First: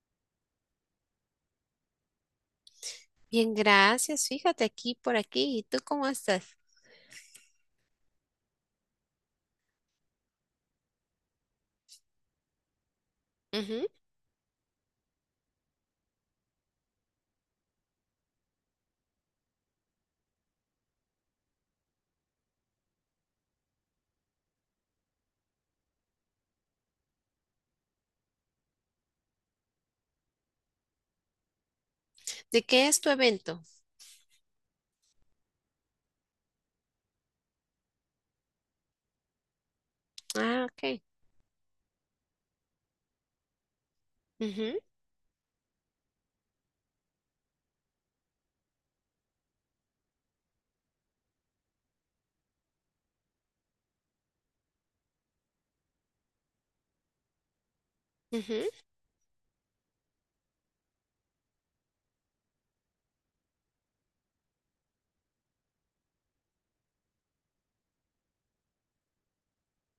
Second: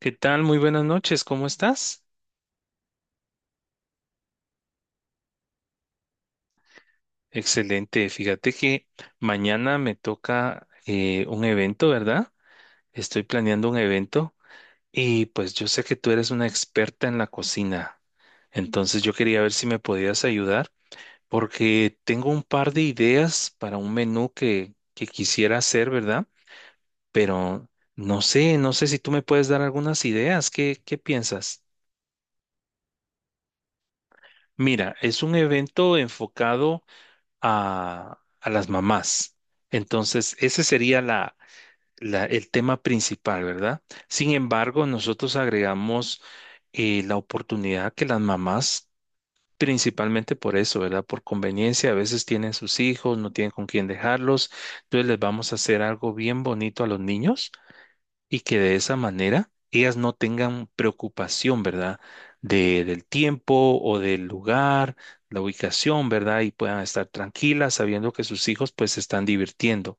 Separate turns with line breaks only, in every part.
¿Qué tal? Muy buenas noches, ¿cómo estás?
Bien, gracias. Fíjate aquí por aquí. ¿Y tú cómo estás?
Excelente, fíjate que mañana me toca un evento, ¿verdad? Estoy planeando un
Ujú.
evento y pues yo sé que tú eres una experta en la cocina, entonces yo quería ver si me podías ayudar porque tengo un par de ideas para un menú que quisiera hacer, ¿verdad? Pero no sé si tú me puedes dar algunas ideas, ¿qué piensas?
¿De qué es tu evento?
Mira, es un evento enfocado a las mamás. Entonces, ese
Ah,
sería
ok.
el tema principal, ¿verdad? Sin
Ujú,
embargo, nosotros agregamos la oportunidad que las mamás, principalmente por eso, ¿verdad? Por conveniencia, a veces tienen sus hijos, no tienen con quién dejarlos, entonces les vamos a hacer algo bien bonito a los niños y que
ujú,
de esa manera ellas no tengan preocupación, ¿verdad? Del tiempo o del lugar, la ubicación, ¿verdad? Y puedan estar tranquilas sabiendo que sus hijos pues se están divirtiendo.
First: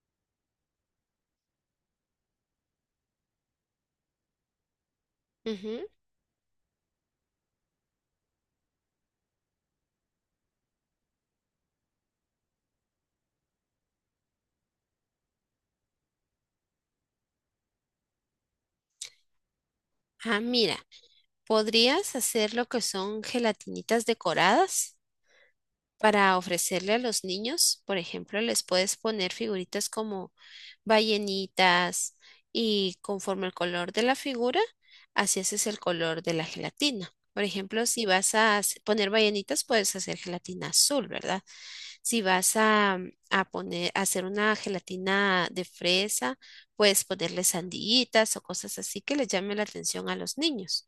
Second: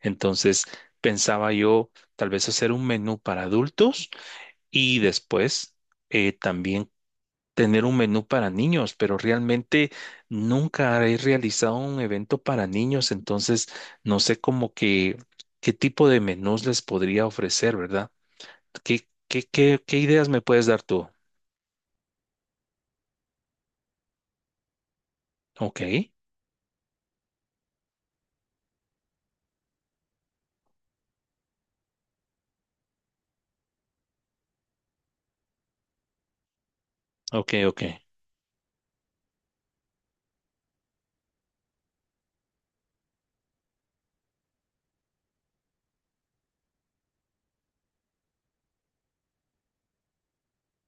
Entonces, pensaba yo tal vez hacer un menú para adultos y después
ujú.
también tener un menú para niños, pero realmente nunca he realizado un evento para niños, entonces no sé cómo que qué tipo de menús les podría ofrecer, ¿verdad? ¿Qué ideas
Ah,
me puedes
mira,
dar tú?
podrías hacer lo que son gelatinitas decoradas
Ok,
para ofrecerle a los niños. Por ejemplo, les puedes poner figuritas como ballenitas y conforme el color de la figura, así haces el color de la gelatina. Por
ok, ok,
ejemplo, si vas a poner ballenitas, puedes hacer gelatina azul, ¿verdad? Si vas a poner, a hacer una gelatina de fresa, puedes ponerle sandillitas o cosas así que les llame la atención a los niños.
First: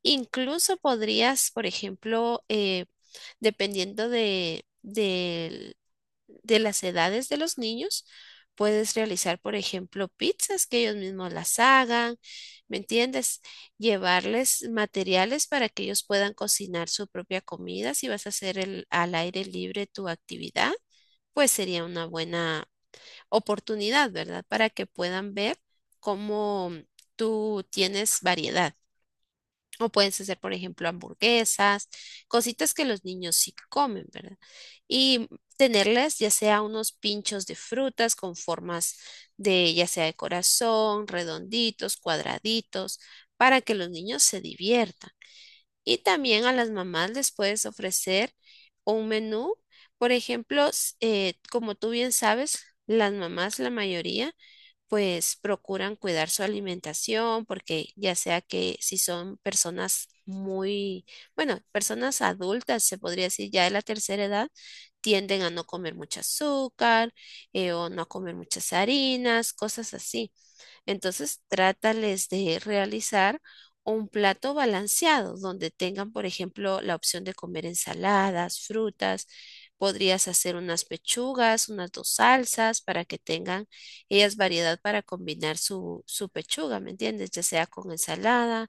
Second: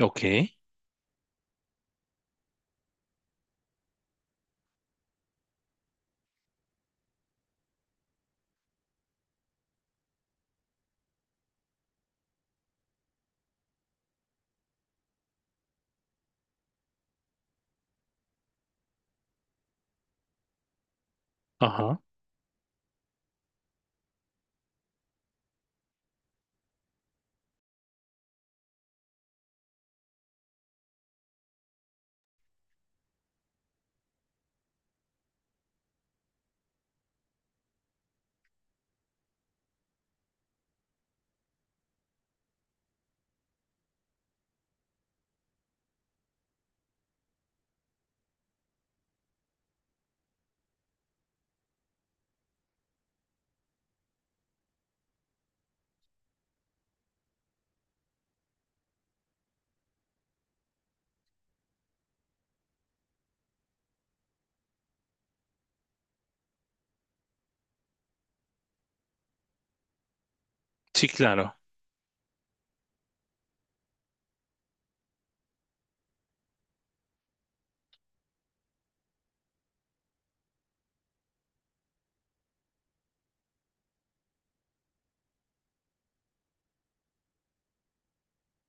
ok,
Incluso podrías, por ejemplo, dependiendo de las edades de los niños, puedes realizar, por ejemplo, pizzas que ellos mismos las hagan, ¿me entiendes? Llevarles materiales para que ellos puedan cocinar su propia comida. Si vas a hacer al aire libre tu actividad, pues sería
ajá.
una buena oportunidad, ¿verdad? Para que puedan ver cómo tú tienes variedad. O puedes hacer, por ejemplo, hamburguesas, cositas que los niños sí comen, ¿verdad? Y tenerles ya sea unos pinchos de frutas con formas de, ya sea de corazón, redonditos, cuadraditos, para que los niños se diviertan. Y también a las mamás les puedes ofrecer un menú. Por ejemplo, como tú bien sabes, las mamás, la mayoría, pues procuran cuidar su alimentación porque ya sea que si son personas muy, bueno, personas adultas, se podría decir ya de la tercera edad, tienden a no comer mucho azúcar o no a comer muchas harinas, cosas así.
Sí,
Entonces,
claro.
trátales de realizar un plato balanceado donde tengan, por ejemplo, la opción de comer ensaladas, frutas. Podrías hacer unas pechugas, unas dos salsas para que tengan ellas variedad para combinar su pechuga, ¿me entiendes? Ya sea con ensalada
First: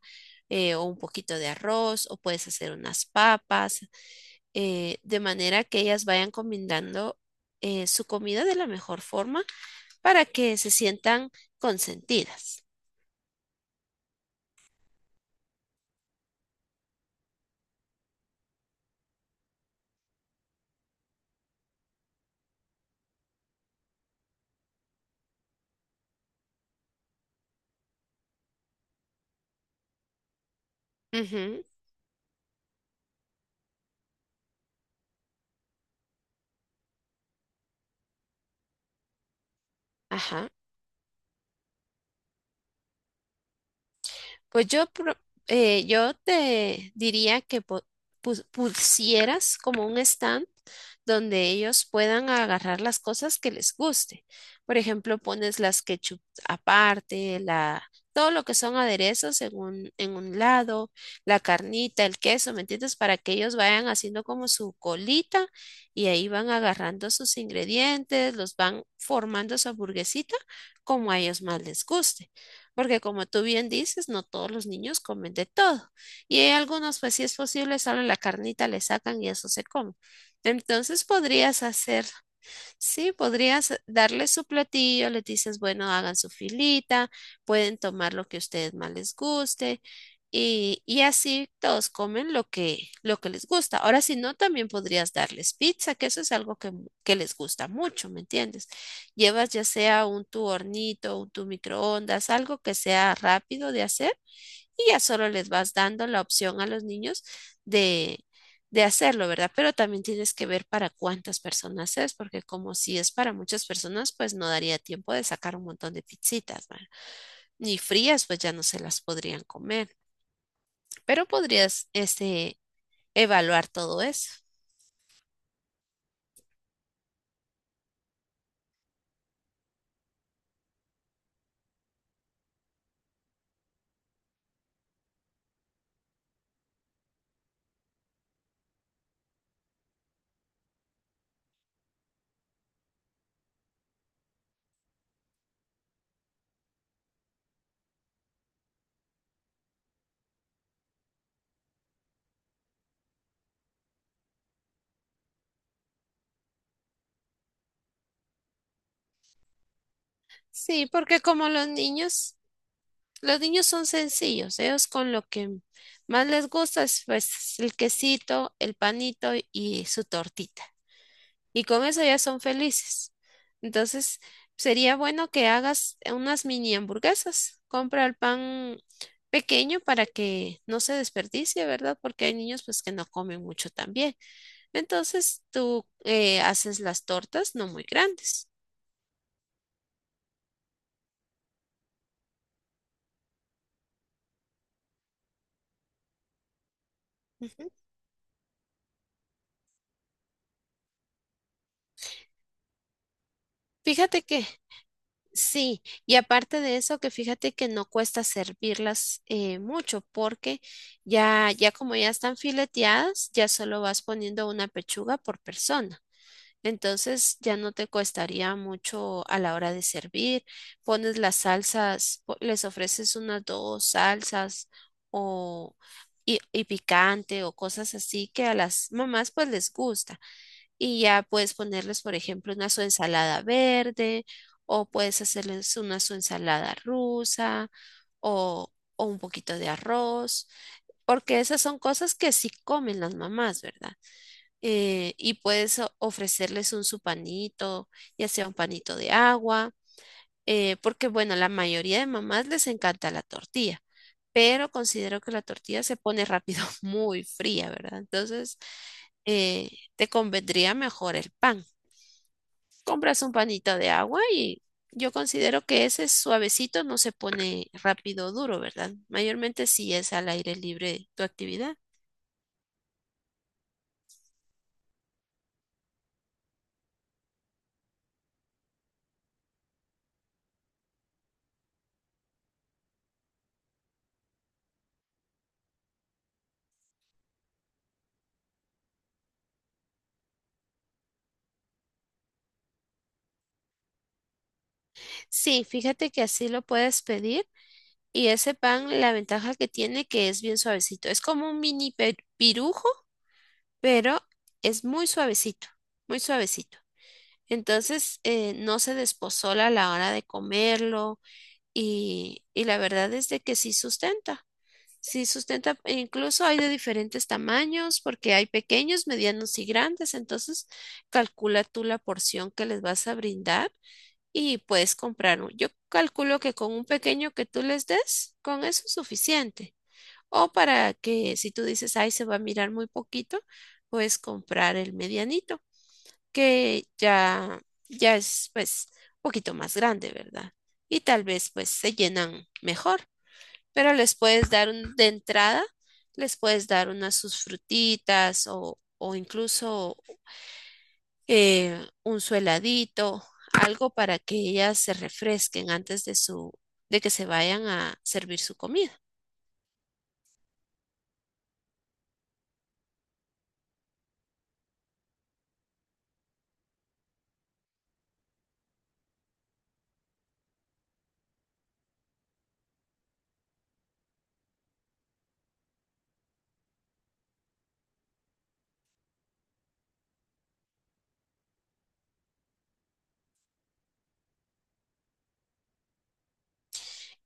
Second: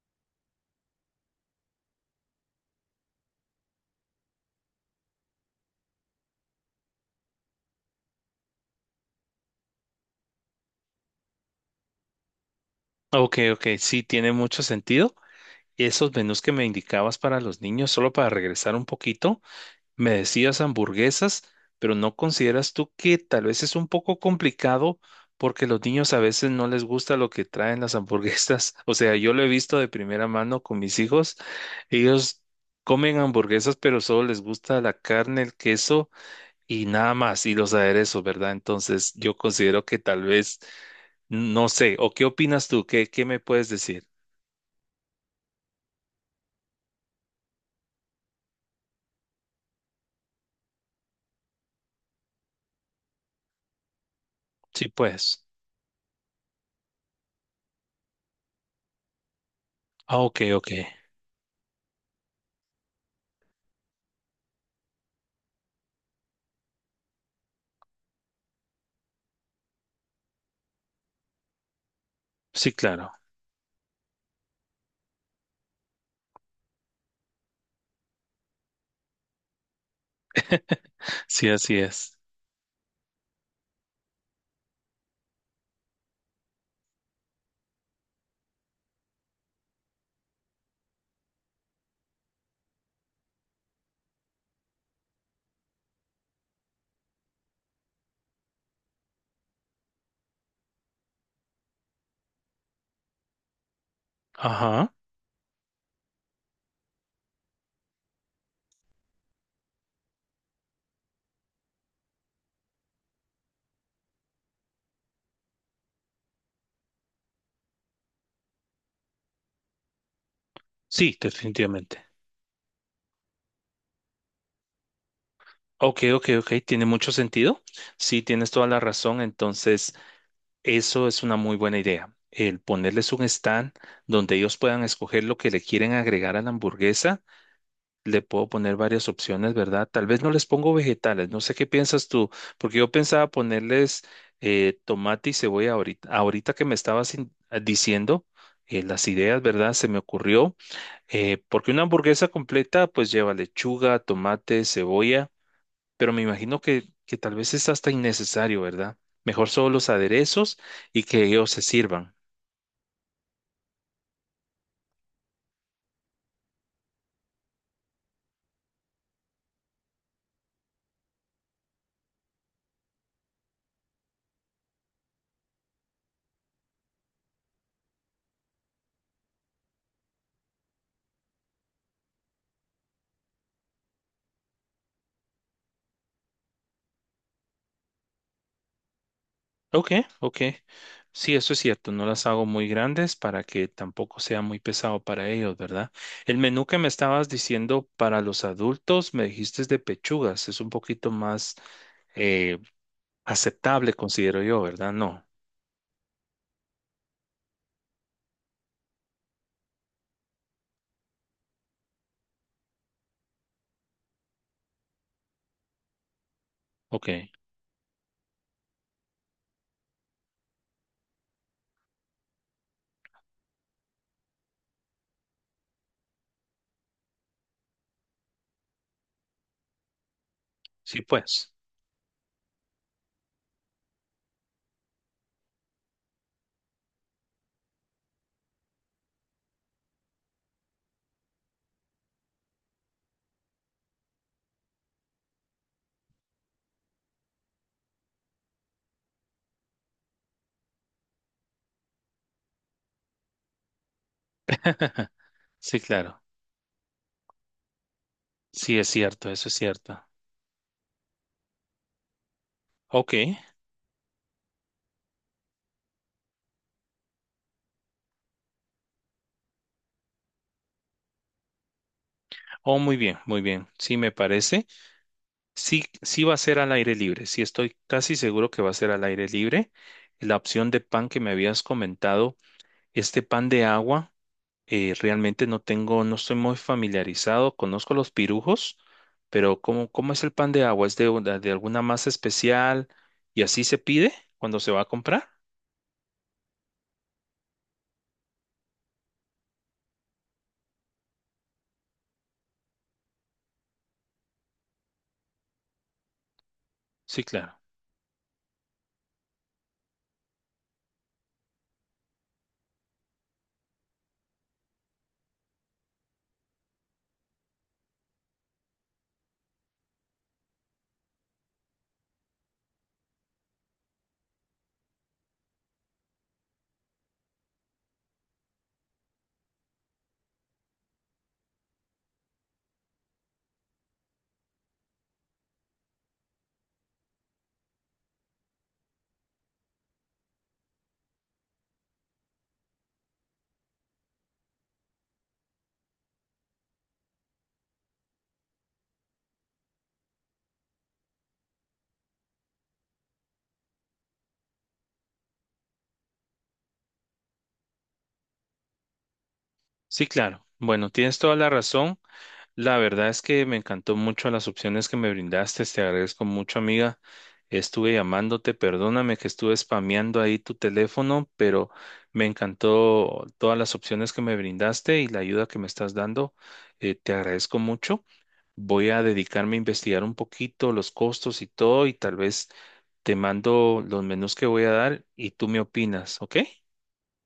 o un poquito de arroz o puedes hacer unas papas, de manera que ellas vayan combinando su comida de la mejor forma para que se sientan consentidas.
Ok, ok, sí, tiene mucho sentido. Esos menús que me indicabas para los niños, solo para regresar un poquito, me decías hamburguesas, pero ¿no consideras tú que tal vez es un poco complicado porque los niños a veces no les gusta lo que traen las hamburguesas? O sea, yo lo he visto de primera mano con mis hijos.
Ujú.
Ellos comen hamburguesas, pero solo les gusta la carne, el queso y nada más, y los aderezos, ¿verdad? Entonces, yo considero que tal
Ajá.
vez, no sé, ¿o qué opinas tú? Qué me puedes decir?
Pues yo, yo te diría que pusieras como un stand donde ellos puedan agarrar las cosas que les guste. Por
Sí,
ejemplo,
pues.
pones las ketchup aparte, la, todo lo que son aderezos en un, en
Ah,
un
ok, ok.
lado, la carnita, el queso, ¿me entiendes? Para que ellos vayan haciendo como su colita y ahí van agarrando sus ingredientes, los van formando su hamburguesita como a ellos más les guste
Sí,
porque
claro.
como tú bien dices, no todos los niños comen de todo. Y hay algunos, pues si es posible, solo la carnita le sacan y eso se come. Entonces
Sí,
podrías
así
hacer.
es.
Sí, podrías darle su platillo, les dices, bueno, hagan su filita, pueden tomar lo que a ustedes más les guste y así todos comen lo que les gusta. Ahora, si no, también podrías darles pizza, que eso es algo que, que les gusta mucho, ¿me entiendes? Llevas ya sea un tu hornito, un tu microondas, algo que sea rápido de hacer y
Ajá.
ya solo les vas dando la opción a los niños de, de hacerlo, ¿verdad? Pero también tienes que ver para cuántas personas es, porque como si es para muchas personas, pues no daría tiempo de sacar un montón de pizzitas, ¿verdad? Ni frías, pues ya no se las podrían comer,
Sí,
pero podrías,
definitivamente.
este, evaluar todo eso.
Ok, ok, ok. Tiene mucho sentido. Sí, tienes toda la razón. Entonces, eso es una muy buena idea. El ponerles un stand donde ellos puedan escoger lo que le quieren agregar a la hamburguesa. Le puedo poner varias opciones, ¿verdad? Tal vez no les pongo vegetales, no sé qué piensas tú, porque yo pensaba ponerles tomate y cebolla ahorita que me estabas diciendo las ideas, ¿verdad? Se me ocurrió, porque una hamburguesa completa pues lleva lechuga, tomate, cebolla, pero me imagino que tal vez es hasta innecesario, ¿verdad? Mejor solo los aderezos
Sí,
y
porque
que
como
ellos se sirvan.
los niños son sencillos, ellos con lo que más les gusta es pues el quesito, el panito y su tortita, y con eso ya son felices. Entonces, sería bueno que hagas unas mini hamburguesas. Compra el pan pequeño para que no se desperdicie, ¿verdad? Porque hay niños pues que no comen mucho también. Entonces, tú haces las tortas no muy grandes.
Ok, ok. Sí, eso es cierto. No las hago muy grandes para que tampoco sea muy pesado para ellos, ¿verdad? El menú que me estabas
Ujú.
diciendo para los adultos, me dijiste es de pechugas. Es un poquito más eh, aceptable,
Fíjate
considero
que
yo, ¿verdad? No.
sí, y aparte de eso, que fíjate que no cuesta servirlas mucho porque ya como ya están fileteadas, ya solo vas poniendo una pechuga por persona.
Ok.
Entonces ya no te costaría mucho a la hora de servir. Pones las salsas, les ofreces unas dos salsas o y picante o cosas así que a las mamás pues les gusta.
Sí,
Y ya
pues.
puedes ponerles, por ejemplo, una su ensalada verde o puedes hacerles una su ensalada rusa o un poquito de arroz, porque esas son cosas que sí comen las mamás, ¿verdad? Y puedes ofrecerles un su panito, ya sea un panito de agua, porque bueno, la mayoría de mamás les encanta la tortilla, pero considero que la
Sí,
tortilla se
claro.
pone rápido muy fría, ¿verdad? Entonces,
Sí, es cierto. Eso es
eh,
cierto.
te convendría mejor el pan.
Ok.
Compras un panito de agua y yo considero que ese suavecito no se pone rápido duro, ¿verdad? Mayormente si es al aire libre tu actividad.
Oh, muy bien, muy bien. Sí, me parece. Sí, sí va a ser al aire libre, sí estoy casi seguro que va a ser al aire libre. La opción de pan que me habías comentado, este pan de agua, realmente no tengo, no estoy muy familiarizado, conozco los pirujos, pero ¿cómo es el pan de agua? ¿Es de, de alguna masa especial y así se pide cuando se va a comprar?
Sí, fíjate que así lo puedes pedir. Y ese pan, la ventaja que tiene que es bien suavecito. Es como un mini pirujo, pero es muy suavecito, muy suavecito.
Sí, claro,
Entonces, no se despozola a la hora de comerlo y la verdad es de que sí sustenta. Sí sustenta, e incluso hay de diferentes tamaños porque hay pequeños, medianos y grandes. Entonces, calcula tú la porción que les vas a brindar y puedes comprar. Yo calculo que con un pequeño que tú les des, con eso es suficiente. O para que si tú dices, ay, se va a mirar muy poquito, puedes comprar el medianito, que ya es pues un poquito más grande, ¿verdad? Y tal vez pues se llenan mejor, pero les puedes dar de entrada, les puedes dar unas sus frutitas o incluso un su heladito, algo para que ellas se refresquen antes de su, de que se vayan a servir su comida.
sí, claro. Bueno, tienes toda la razón. La verdad es que me encantó mucho las opciones que me brindaste, te agradezco mucho, amiga. Estuve llamándote, perdóname que estuve spameando ahí tu teléfono, pero me encantó todas las opciones que me brindaste y la ayuda que me estás dando. Te agradezco mucho. Voy a dedicarme a investigar un poquito los costos y todo, y tal vez te mando los menús que voy a dar y tú me opinas, ¿ok?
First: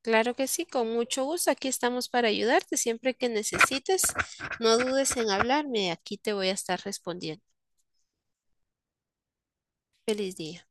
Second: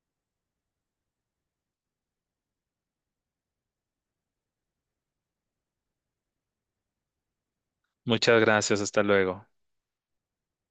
Claro que sí, con mucho gusto. Aquí estamos para ayudarte siempre que necesites. No dudes en hablarme, aquí te voy a estar respondiendo.
Muchas gracias, hasta luego.
Feliz día.